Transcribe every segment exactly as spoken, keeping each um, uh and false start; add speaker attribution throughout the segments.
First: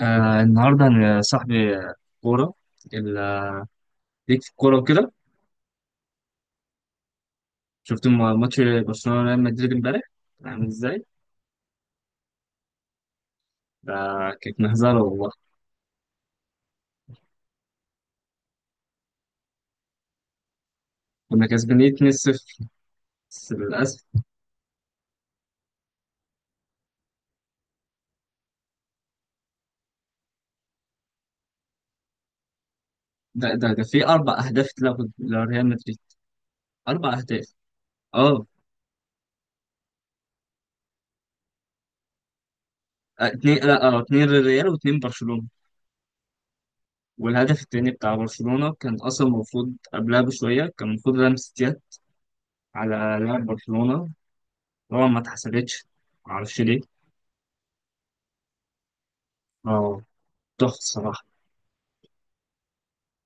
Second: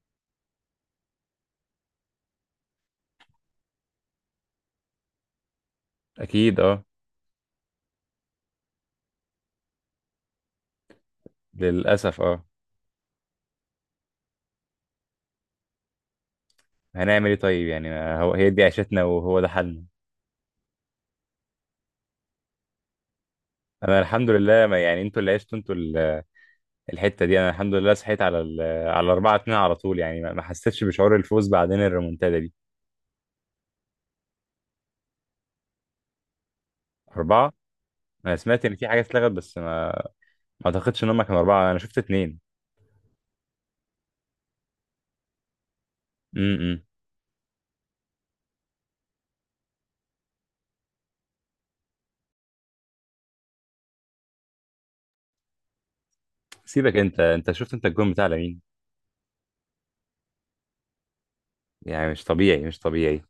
Speaker 1: آه النهارده انا صاحبي آه، كوره ال- آه، ليك في الكوره وكده؟
Speaker 2: اكيد اه.
Speaker 1: شفت م- ماتش برشلونه وريال مدريد امبارح، عامل ازاي؟
Speaker 2: للاسف اه.
Speaker 1: ده كانت مهزله والله.
Speaker 2: هنعمل ايه طيب؟ يعني ما هو هي دي عيشتنا وهو ده حالنا.
Speaker 1: كنا كسبانين اتنين صفر بس
Speaker 2: انا
Speaker 1: للاسف.
Speaker 2: الحمد لله، ما يعني، انتوا اللي عشتوا انتوا ال- الحته دي. انا الحمد لله صحيت على ال على أربعة اتنين على طول، يعني ما ما حسيتش بشعور الفوز، بعدين الريمونتادا دي
Speaker 1: ده ده ده في اربع اهداف اتلغوا لريال مدريد، اربع
Speaker 2: اربعه.
Speaker 1: اهداف
Speaker 2: انا
Speaker 1: اه،
Speaker 2: سمعت ان في حاجه اتلغت بس ما ما اعتقدش ان هم كانوا اربعه، انا شفت اتنين.
Speaker 1: آه، اتنين، لا اه، اتنين للريال واتنين برشلونه.
Speaker 2: امم إمم.
Speaker 1: والهدف التاني بتاع برشلونه كان اصلا المفروض قبلها بشويه، كان المفروض لمسه يد على لاعب برشلونه. طبعا ما اتحسبتش، معرفش ليه.
Speaker 2: سيبك انت انت شفت انت الجون بتاع لمين؟
Speaker 1: اه، تحفه الصراحه.
Speaker 2: يعني مش طبيعي، مش طبيعي.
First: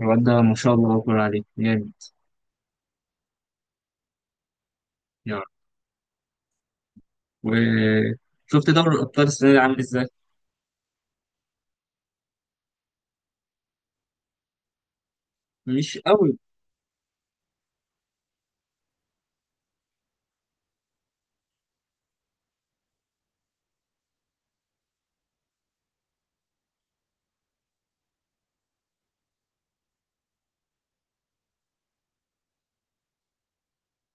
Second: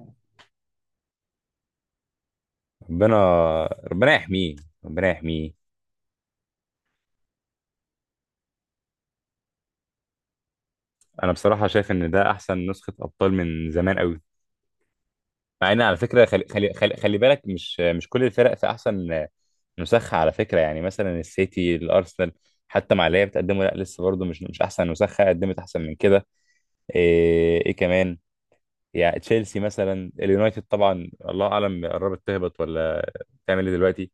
Speaker 1: الواد ده ما شاء الله أكبر عليه جامد.
Speaker 2: ربنا، ربنا يحميه، ربنا
Speaker 1: يعني،
Speaker 2: يحميه.
Speaker 1: وشفت دوري الأبطال السنة دي عامل إزاي؟
Speaker 2: انا بصراحه شايف ان ده احسن نسخه ابطال من زمان قوي، مع ان على
Speaker 1: مش
Speaker 2: فكره
Speaker 1: قوي.
Speaker 2: خلي خلي خلي, خلي بالك، مش مش كل الفرق في احسن نسخه على فكره. يعني مثلا السيتي، الارسنال حتى مع اللي هي بتقدمه، لا لسه برضه مش مش احسن نسخه، قدمت احسن من كده. ايه, إيه كمان؟ يعني تشيلسي مثلا، اليونايتد طبعا الله اعلم قربت تهبط ولا تعمل ايه دلوقتي.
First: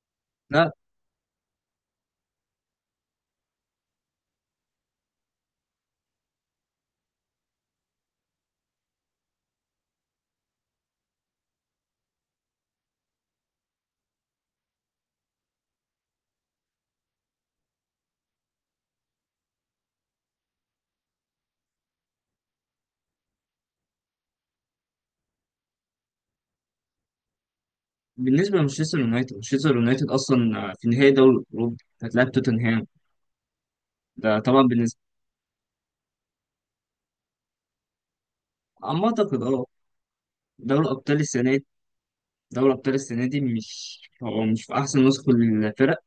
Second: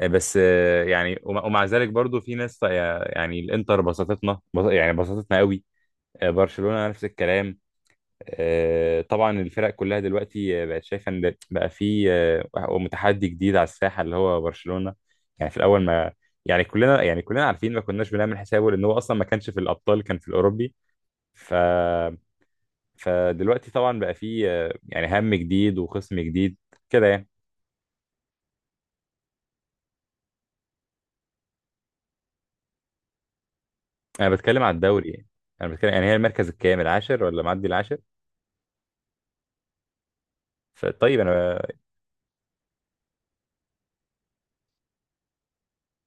Speaker 2: إيه بس
Speaker 1: لا،
Speaker 2: آه، يعني ومع ومع ذلك برضو في ناس طا- يعني الانتر بسطتنا، بس- يعني بسطتنا قوي. آه، برشلونة نفس الكلام. آه، طبعا الفرق كلها دلوقتي آه، بقت شايفه ان بقى في آه، متحدي جديد على الساحه اللي هو برشلونه. يعني في الاول ما، يعني كلنا، يعني كلنا عارفين ما كناش بنعمل حسابه، لان هو اصلا ما كانش في الابطال، كان في الاوروبي. ف فدلوقتي طبعا بقى في آه، يعني هم جديد وخصم جديد كده يعني.
Speaker 1: بالنسبة لمانشستر يونايتد، مانشستر يونايتد أصلا في نهائي دوري الأوروبي، هتلاعب توتنهام.
Speaker 2: انا
Speaker 1: ده
Speaker 2: بتكلم
Speaker 1: طبعا
Speaker 2: على
Speaker 1: بالنسبة.
Speaker 2: الدوري يعني، انا بتكلم يعني هي المركز الكام؟ العاشر ولا معدي العاشر؟
Speaker 1: أما أعتقد أه دوري
Speaker 2: فطيب
Speaker 1: الأبطال السنة
Speaker 2: انا
Speaker 1: دي، دوري الأبطال السنة دي مش هو مش في أحسن نسخة للفرق.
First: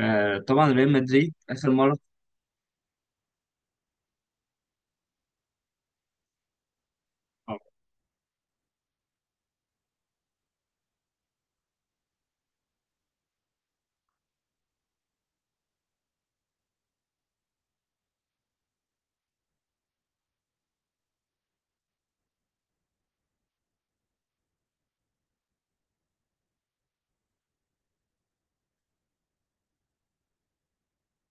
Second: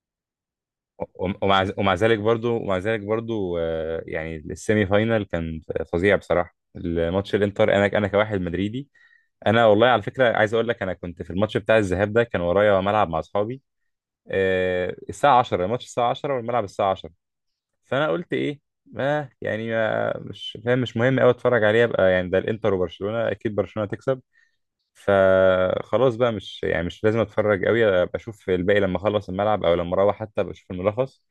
Speaker 1: آه، طبعا ريال مدريد
Speaker 2: ومع
Speaker 1: آخر
Speaker 2: ومع
Speaker 1: مرة.
Speaker 2: ذلك برضو، ومع ذلك برضو آه، يعني السيمي فاينال كان فظيع بصراحه، الماتش
Speaker 1: آه،
Speaker 2: الانتر، انا انا كواحد مدريدي. انا والله على فكره عايز اقول لك، انا كنت في الماتش بتاع الذهاب ده، كان ورايا ملعب مع اصحابي. آه، الساعه عشرة الماتش، الساعه عشرة والملعب الساعه عشرة. فانا قلت ايه، ما يعني ما، مش فاهم، مش مهم قوي اتفرج عليه، ابقى يعني ده الانتر وبرشلونه، اكيد برشلونه تكسب. فخلاص بقى مش، يعني مش لازم اتفرج قوي، ابقى اشوف الباقي لما اخلص الملعب، او لما اروح حتى ابقى اشوف الملخص.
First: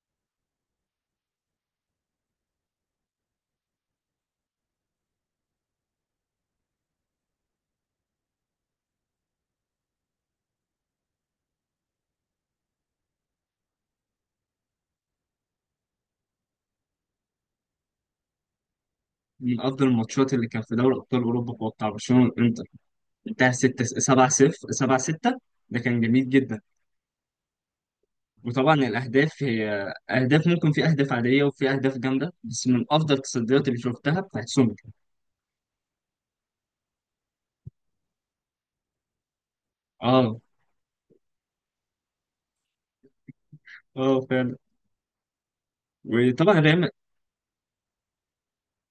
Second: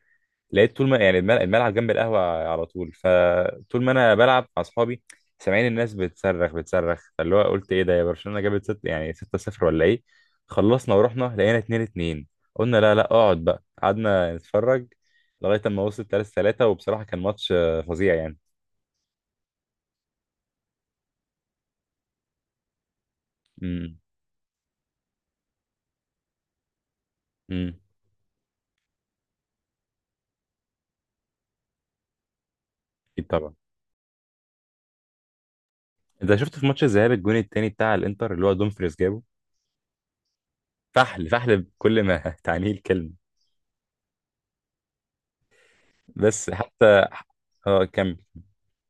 Speaker 2: لقيت طول ما، يعني الملعب, الملعب جنب القهوة على طول، فطول ما أنا بلعب مع أصحابي سامعين الناس بتصرخ بتصرخ، فاللي هو قلت إيه ده؟ يا برشلونة جابت ست يعني ستة صفر ولا إيه؟ خلصنا ورحنا لقينا اتنين اتنين. قلنا لا، لا، اقعد بقى، قعدنا نتفرج لغاية أما وصلت ثلاثة ثلاثة، وبصراحة كان ماتش آه، فظيع يعني.
Speaker 1: من أفضل الماتشات اللي كان في دوري أبطال أوروبا هو بتاع برشلونة والإنتر. انتهى ستة
Speaker 2: امم
Speaker 1: سبعة صفر سبعة ستة. ده كان جميل جدا.
Speaker 2: امم
Speaker 1: وطبعا الأهداف هي أهداف، ممكن في أهداف عادية وفي أهداف جامدة، بس من أفضل
Speaker 2: أكيد طبعا.
Speaker 1: التصديات اللي شفتها بتاعت سومر.
Speaker 2: أنت شفت في ماتش الذهاب الجون التاني بتاع الإنتر اللي هو دومفريز جابه؟
Speaker 1: اه.
Speaker 2: فحل، فحل بكل ما تعنيه الكلمة.
Speaker 1: اه فعلا.
Speaker 2: بس
Speaker 1: وطبعا ريال م-
Speaker 2: حتى، اه كمل.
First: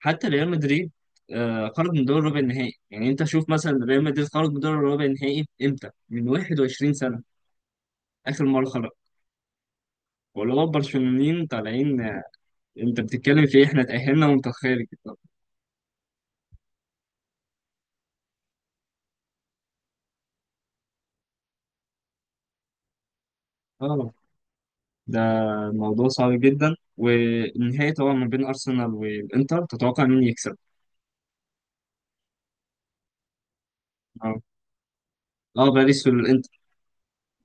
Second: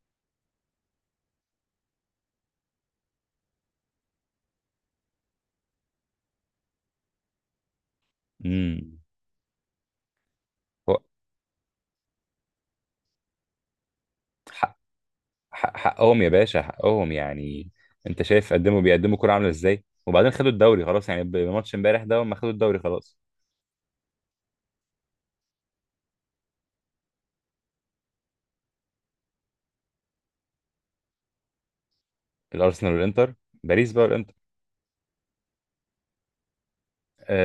Speaker 1: حتى ريال مدريد آه خرج من دور ربع النهائي. يعني أنت شوف مثلا ريال مدريد خرج من دور ربع النهائي إمتى؟ من 21 سنة آخر مرة خرج.
Speaker 2: امم
Speaker 1: واللي هو البرشلونيين طالعين، آه، أنت بتتكلم في إيه؟ إحنا تأهلنا وأنت خارج، طب.
Speaker 2: حق- حقهم يا باشا، حقهم يعني. انت شايف، قدموا بيقدموا كرة عاملة ازاي، وبعدين خدوا الدوري خلاص، يعني بماتش امبارح ده هم خدوا الدوري خلاص.
Speaker 1: اه. ده موضوع صعب جدا. والنهائي طبعا ما بين أرسنال والإنتر، تتوقع مين يكسب؟
Speaker 2: الارسنال والانتر، باريس بقى والانتر.
Speaker 1: اه. اه، باريس والإنتر.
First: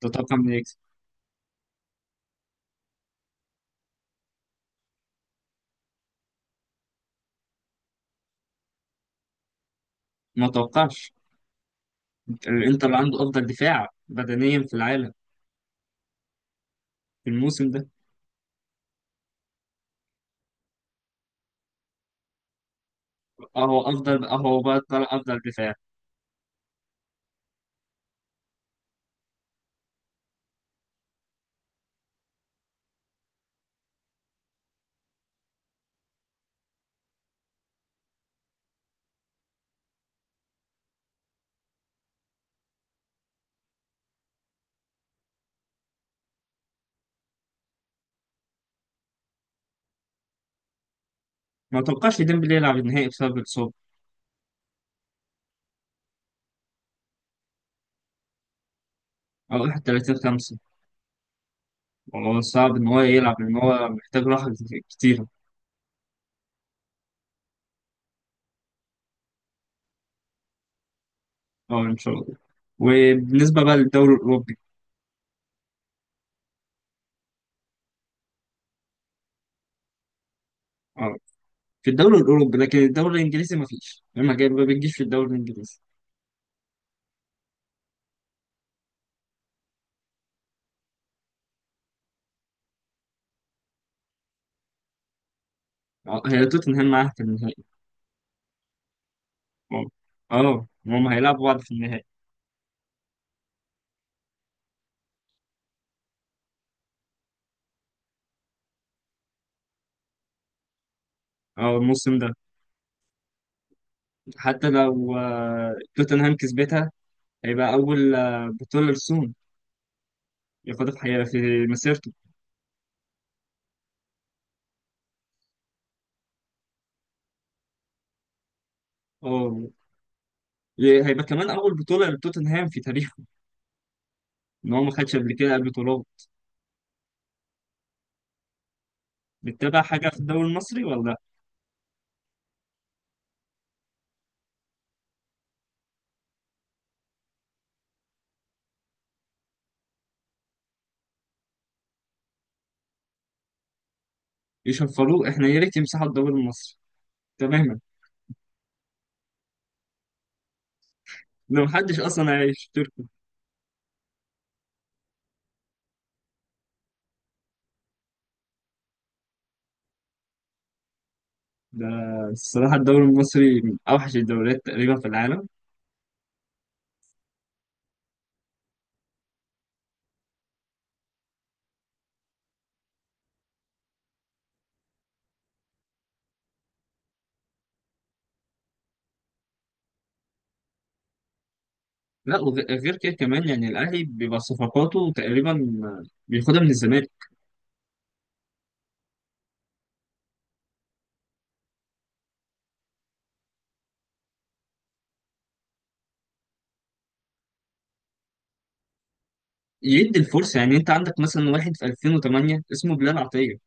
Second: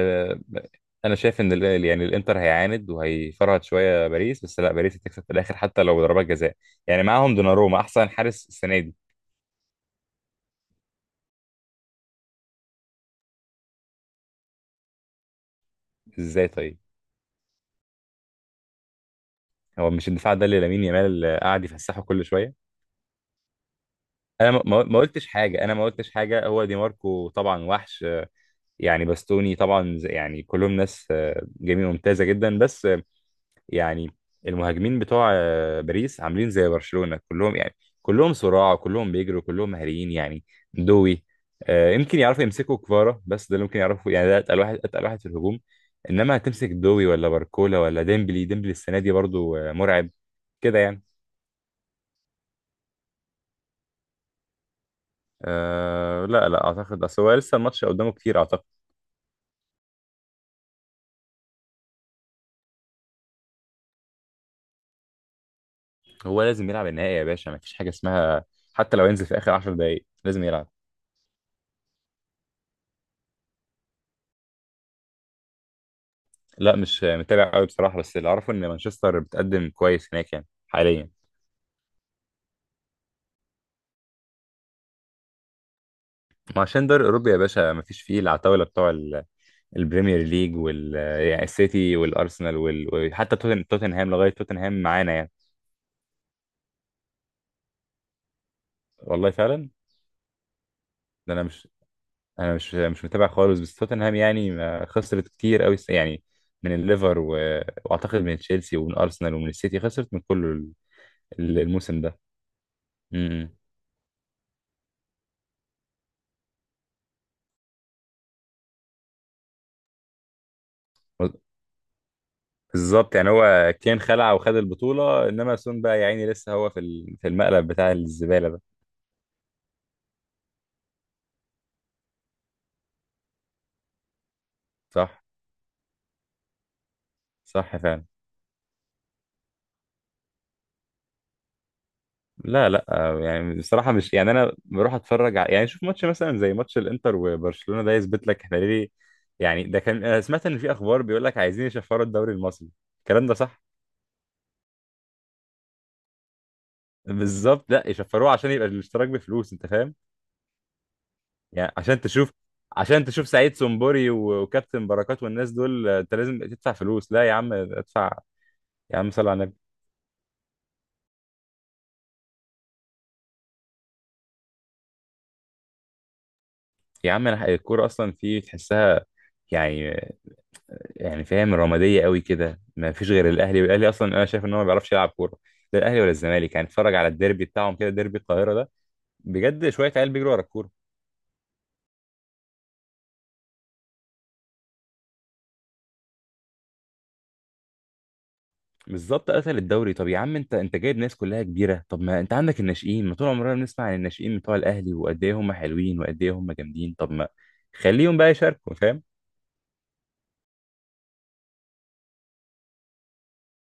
Speaker 1: تتوقع مين يكسب؟
Speaker 2: انا شايف ان ال- يعني الانتر هيعاند وهيفرهد شويه باريس، بس لا باريس هتكسب في الاخر حتى لو ضربات جزاء، يعني معاهم دوناروما احسن حارس السنه دي.
Speaker 1: ما توقعش. الانتر عنده افضل دفاع بدنيا في العالم
Speaker 2: ازاي طيب؟
Speaker 1: في الموسم ده.
Speaker 2: هو مش الدفاع ده اللي لامين يامال قاعد يفسحه كل شويه؟
Speaker 1: اهو افضل،
Speaker 2: انا
Speaker 1: اهو
Speaker 2: ما
Speaker 1: بقى
Speaker 2: ما- ما
Speaker 1: طلع
Speaker 2: قلتش
Speaker 1: افضل
Speaker 2: حاجه، انا
Speaker 1: دفاع.
Speaker 2: ما قلتش حاجه. هو دي ماركو طبعا وحش، يعني باستوني طبعا زي- يعني كلهم ناس آه، جميل، ممتازه جدا، بس آه، يعني المهاجمين بتوع آه، باريس عاملين زي برشلونه كلهم يعني، كلهم صراع، كلهم بيجروا، كلهم مهاريين يعني. دوي، آه، يمكن يعرفوا يمسكوا كفارا، بس ده اللي ممكن يعرفوا، يعني ده اتقل واحد، اتقل واحد في الهجوم. انما هتمسك دوي ولا باركولا ولا ديمبلي؟ ديمبلي السنه دي برضو آه، مرعب كده يعني.
Speaker 1: ما توقعش ديمبلي يلعب النهائي بسبب الاصابه،
Speaker 2: أه لا، لا اعتقد، اصل هو لسه الماتش قدامه كتير اعتقد.
Speaker 1: او الحادي والثلاثين خمسة. والله صعب ان هو يلعب لان هو محتاج راحه كتير.
Speaker 2: هو لازم يلعب النهائي يا باشا، ما فيش حاجه اسمها، حتى لو ينزل في اخر عشر دقايق دقائق لازم يلعب.
Speaker 1: اه ان شاء الله. وبالنسبه بقى للدوري الاوروبي.
Speaker 2: لا مش متابع قوي بصراحة، بس اللي أعرفه إن مانشستر بتقدم كويس هناك يعني حاليا.
Speaker 1: اه، في الدوري الاوروبي. لكن الدوري الانجليزي ما فيش، ما جاي- ما بتجيش في الدوري الانجليزي.
Speaker 2: ما عشان دوري أوروبا يا باشا مفيش فيه العتاولة بتوع ال- البريمير ليج وال يعني السيتي والأرسنال وال... وحتى توتن... توتنهام لغاية توتنهام معانا يعني.
Speaker 1: اه. هي توتنهام معاها في النهائي.
Speaker 2: والله فعلا.
Speaker 1: اه، آه، هم
Speaker 2: ده أنا
Speaker 1: هيلعبوا بعض
Speaker 2: مش
Speaker 1: في النهائي.
Speaker 2: أنا مش مش متابع خالص، بس توتنهام يعني ما خسرت كتير قوي يعني، من الليفر و... وأعتقد من تشيلسي ومن أرسنال ومن السيتي، خسرت من كل ال-
Speaker 1: اه،
Speaker 2: الموسم
Speaker 1: الموسم
Speaker 2: ده.
Speaker 1: ده.
Speaker 2: م-
Speaker 1: حتى لو آه، توتنهام كسبتها، هيبقى أول آه، بطولة لسون ياخدها في
Speaker 2: م.
Speaker 1: حياته في مسيرته.
Speaker 2: بالظبط، يعني هو كان خلع وخد البطولة، انما سون بقى يا عيني لسه هو في ال- في المقلب بتاع الزبالة ده.
Speaker 1: اه، ي- هيبقى كمان أول بطولة لتوتنهام في تاريخه، إن هو ما خدش
Speaker 2: صح،
Speaker 1: قبل كده قبل بطولات.
Speaker 2: صح فعلا.
Speaker 1: بتتابع حاجة في الدوري المصري ولا؟
Speaker 2: لا، لا، آه، يعني بصراحة مش، يعني انا بروح اتفرج على، يعني شوف ماتش مثلا زي ماتش الانتر وبرشلونة، ده يثبت لك احنا ليه يعني. ده كان، انا سمعت ان في اخبار بيقول لك عايزين يشفروا الدوري المصري، الكلام ده صح؟
Speaker 1: يشفروه؟ إحنا يا ريت يمسحوا الدوري المصري.
Speaker 2: بالظبط،
Speaker 1: تماما.
Speaker 2: لا يشفروه عشان يبقى الاشتراك بفلوس، انت فاهم؟
Speaker 1: لو
Speaker 2: يعني
Speaker 1: محدش
Speaker 2: عشان تشوف،
Speaker 1: أصلا هيشترك.
Speaker 2: عشان تشوف سعيد سمبوري و- وكابتن بركات والناس دول آه، انت لازم تدفع فلوس؟ لا يا عم ادفع، يا عم صل على النبي.
Speaker 1: ده الصراحة الدوري المصري من أوحش الدوريات تقريبا في العالم.
Speaker 2: يا عم انا الكوره اصلا في تحسها، يعني يعني فاهم، رماديه قوي كده، ما فيش غير الاهلي، والاهلي اصلا انا شايف ان هو ما بيعرفش يلعب كوره، لا الاهلي ولا الزمالك. يعني اتفرج على الديربي بتاعهم كده، ديربي القاهره ده، بجد شويه عيال بيجروا ورا الكوره.
Speaker 1: لا. وغير كده كمان، يعني الأهلي بيبقى صفقاته تقريبا بياخدها من الزمالك.
Speaker 2: بالظبط، قتل الدوري. طب يا عم انت انت جايب ناس كلها كبيره، طب ما انت عندك الناشئين، ما طول عمرنا بنسمع عن الناشئين بتوع الاهلي وقد ايه هم حلوين وقد ايه هم جامدين، طب ما خليهم بقى يشاركوا، فاهم؟
Speaker 1: يدي الفرصة. يعني انت عندك مثلا واحد في ألفين وثمانية اسمه بلال عطية.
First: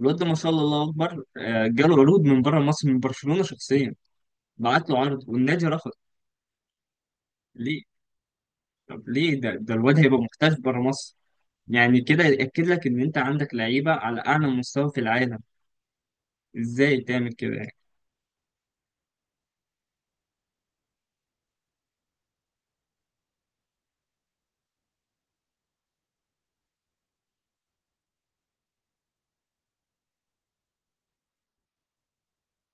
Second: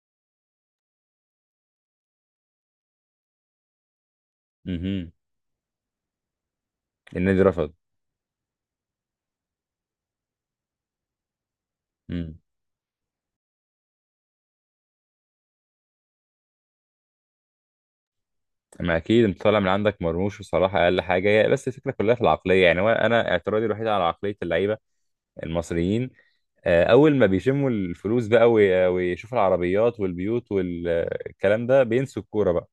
Speaker 1: الواد ده ما شاء الله الله اكبر، آه، جاله عروض من بره مصر من برشلونة شخصيا، بعت له
Speaker 2: مهم.
Speaker 1: عرض والنادي رفض.
Speaker 2: النادي رفض؟
Speaker 1: ليه؟ طب ليه؟ ده ده الواد هيبقى محتاج بره مصر. يعني كده يأكد لك ان انت عندك لعيبة على اعلى مستوى في العالم. ازاي تعمل كده يعني؟
Speaker 2: ما اكيد، انت طالع من عندك مرموش بصراحه، اقل حاجه هي، بس الفكره كلها في العقليه يعني، هو انا اعتراضي الوحيد على عقليه اللعيبه المصريين. آه، اول ما بيشموا الفلوس بقى وي- ويشوفوا العربيات والبيوت والكلام ده، بينسوا الكوره بقى.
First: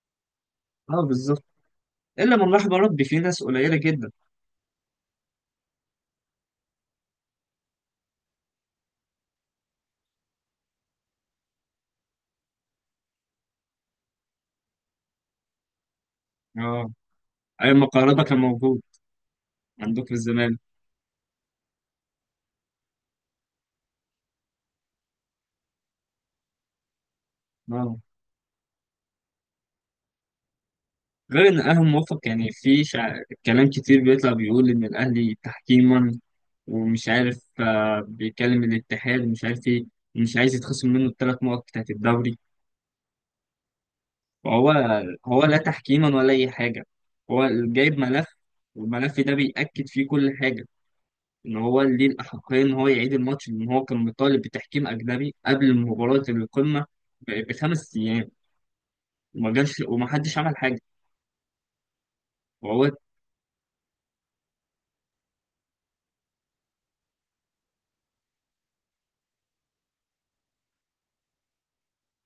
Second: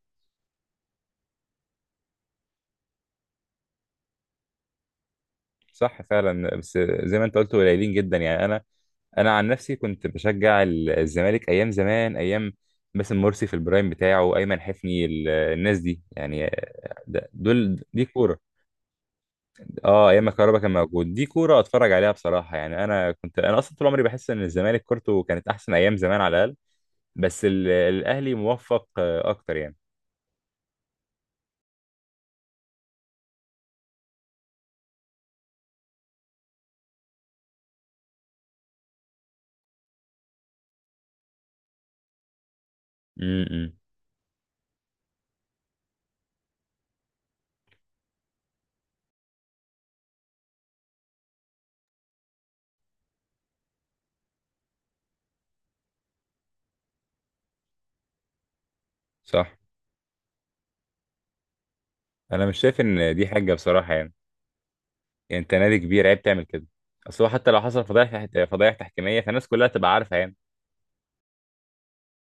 Speaker 1: اه بالظبط. الا من رحم ربي، في ناس قليلة جدا.
Speaker 2: صح فعلا، بس زي ما انت قلت قليلين جدا. يعني انا انا عن نفسي كنت بشجع ال- الزمالك ايام زمان، ايام باسم مرسي في البرايم بتاعه، ايمن حفني، ال- الناس دي يعني،
Speaker 1: اه،
Speaker 2: آه، ده-
Speaker 1: ايام
Speaker 2: دول
Speaker 1: ما
Speaker 2: دي
Speaker 1: كهربا كان
Speaker 2: كوره.
Speaker 1: موجود عندكم
Speaker 2: اه
Speaker 1: في
Speaker 2: ايام ما
Speaker 1: الزمان.
Speaker 2: كهربا كان موجود، دي كوره اتفرج عليها بصراحه. يعني انا كنت، انا اصلا طول عمري بحس ان الزمالك كورته كانت احسن ايام زمان على الاقل، بس ال-
Speaker 1: اه.
Speaker 2: الاهلي موفق آه، اكتر يعني.
Speaker 1: غير ان الاهلي موفق، يعني في شع... كلام كتير بيطلع بيقول ان الاهلي تحكيما، ومش عارف، آه، بيكلم الاتحاد ومش عارف ايه، ومش عايز يتخصم منه الثلاث نقط بتاعت الدوري.
Speaker 2: امم
Speaker 1: فهو هو لا تحكيما ولا اي حاجه. هو جايب ملف، والملف ده بيأكد فيه كل حاجه ان هو ليه الاحقيه ان هو يعيد الماتش، لان هو كان مطالب بتحكيم اجنبي قبل مباراه القمه ب- بخمس ايام،
Speaker 2: صح.
Speaker 1: وما جاش وما حدش عمل حاجه.
Speaker 2: انا مش شايف
Speaker 1: وهو
Speaker 2: ان دي حاجه بصراحه يعني، يعني انت نادي كبير، عيب تعمل كده. اصل هو حتى لو حصل فضايح، فضايح تحكيميه، فالناس كلها تبقى عارفه يعني.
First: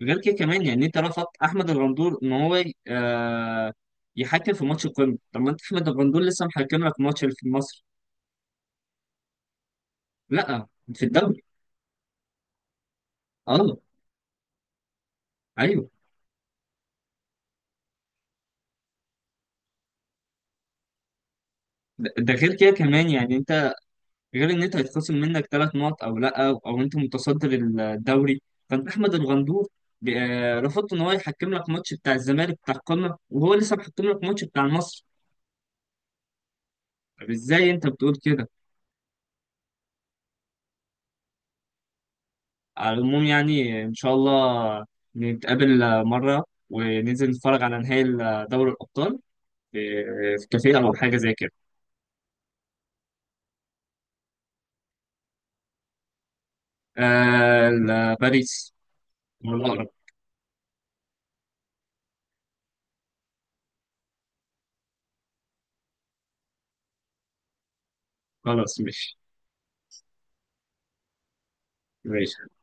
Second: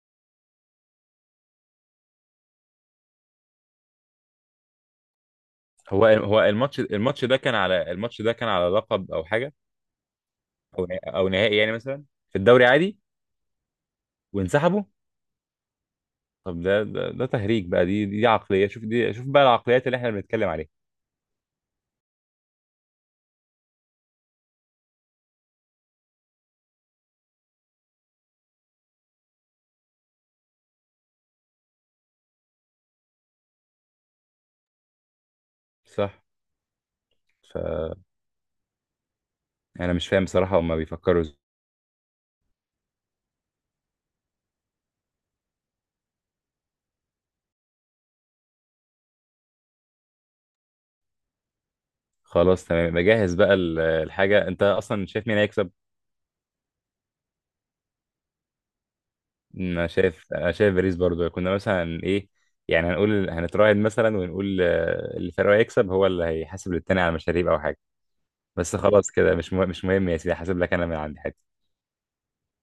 Speaker 1: غير كده كمان، يعني انت رفضت احمد الغندور ان هو ي- آه يحكم في ماتش القمه. طب ما انت احمد
Speaker 2: هو
Speaker 1: الغندور
Speaker 2: هو
Speaker 1: لسه
Speaker 2: الماتش
Speaker 1: محكم لك ماتش
Speaker 2: الماتش ده
Speaker 1: في
Speaker 2: كان
Speaker 1: مصر.
Speaker 2: على، الماتش ده كان على لقب او حاجه،
Speaker 1: لا.
Speaker 2: او
Speaker 1: في
Speaker 2: او
Speaker 1: الدوري.
Speaker 2: نهائي يعني مثلا، في الدوري عادي
Speaker 1: اه
Speaker 2: وانسحبوا؟
Speaker 1: ايوه.
Speaker 2: طب ده، ده, ده تهريج بقى. دي دي عقلية، شوف دي شوف بقى العقليات اللي احنا بنتكلم عليها.
Speaker 1: ده ده غير كده كمان، يعني انت، غير ان انت هيتخصم منك ثلاث نقط او لا، او, أو انت متصدر الدوري. فانت احمد الغندور ب- آه، رفضت ان هو يحكم لك ماتش بتاع الزمالك بتاع القمه، وهو لسه محكم لك ماتش بتاع مصر.
Speaker 2: صح.
Speaker 1: طب
Speaker 2: ف
Speaker 1: ازاي انت بتقول كده؟
Speaker 2: انا مش فاهم بصراحة هما بيفكروا ازاي.
Speaker 1: على العموم، يعني إن شاء الله نتقابل مرة وننزل نتفرج على نهائي دوري الأبطال في في كافيه أو حاجة زي كده.
Speaker 2: خلاص تمام، بجهز بقى ال- الحاجة. انت اصلا شايف مين هيكسب؟
Speaker 1: آه ال- باريس هو
Speaker 2: انا
Speaker 1: الأقرب.
Speaker 2: شايف، انا شايف باريس برضو. كنا مثلا ايه يعني، هنقول هنتراهن مثلا ونقول آه، اللي فريقه هيكسب هو اللي هيحاسب للتاني على مشاريب او حاجة. بس
Speaker 1: خلاص مش
Speaker 2: خلاص
Speaker 1: ماشي.
Speaker 2: كده مش مه- مش مهم يا سيدي، هحاسب لك انا من عندي.
Speaker 1: ماشي.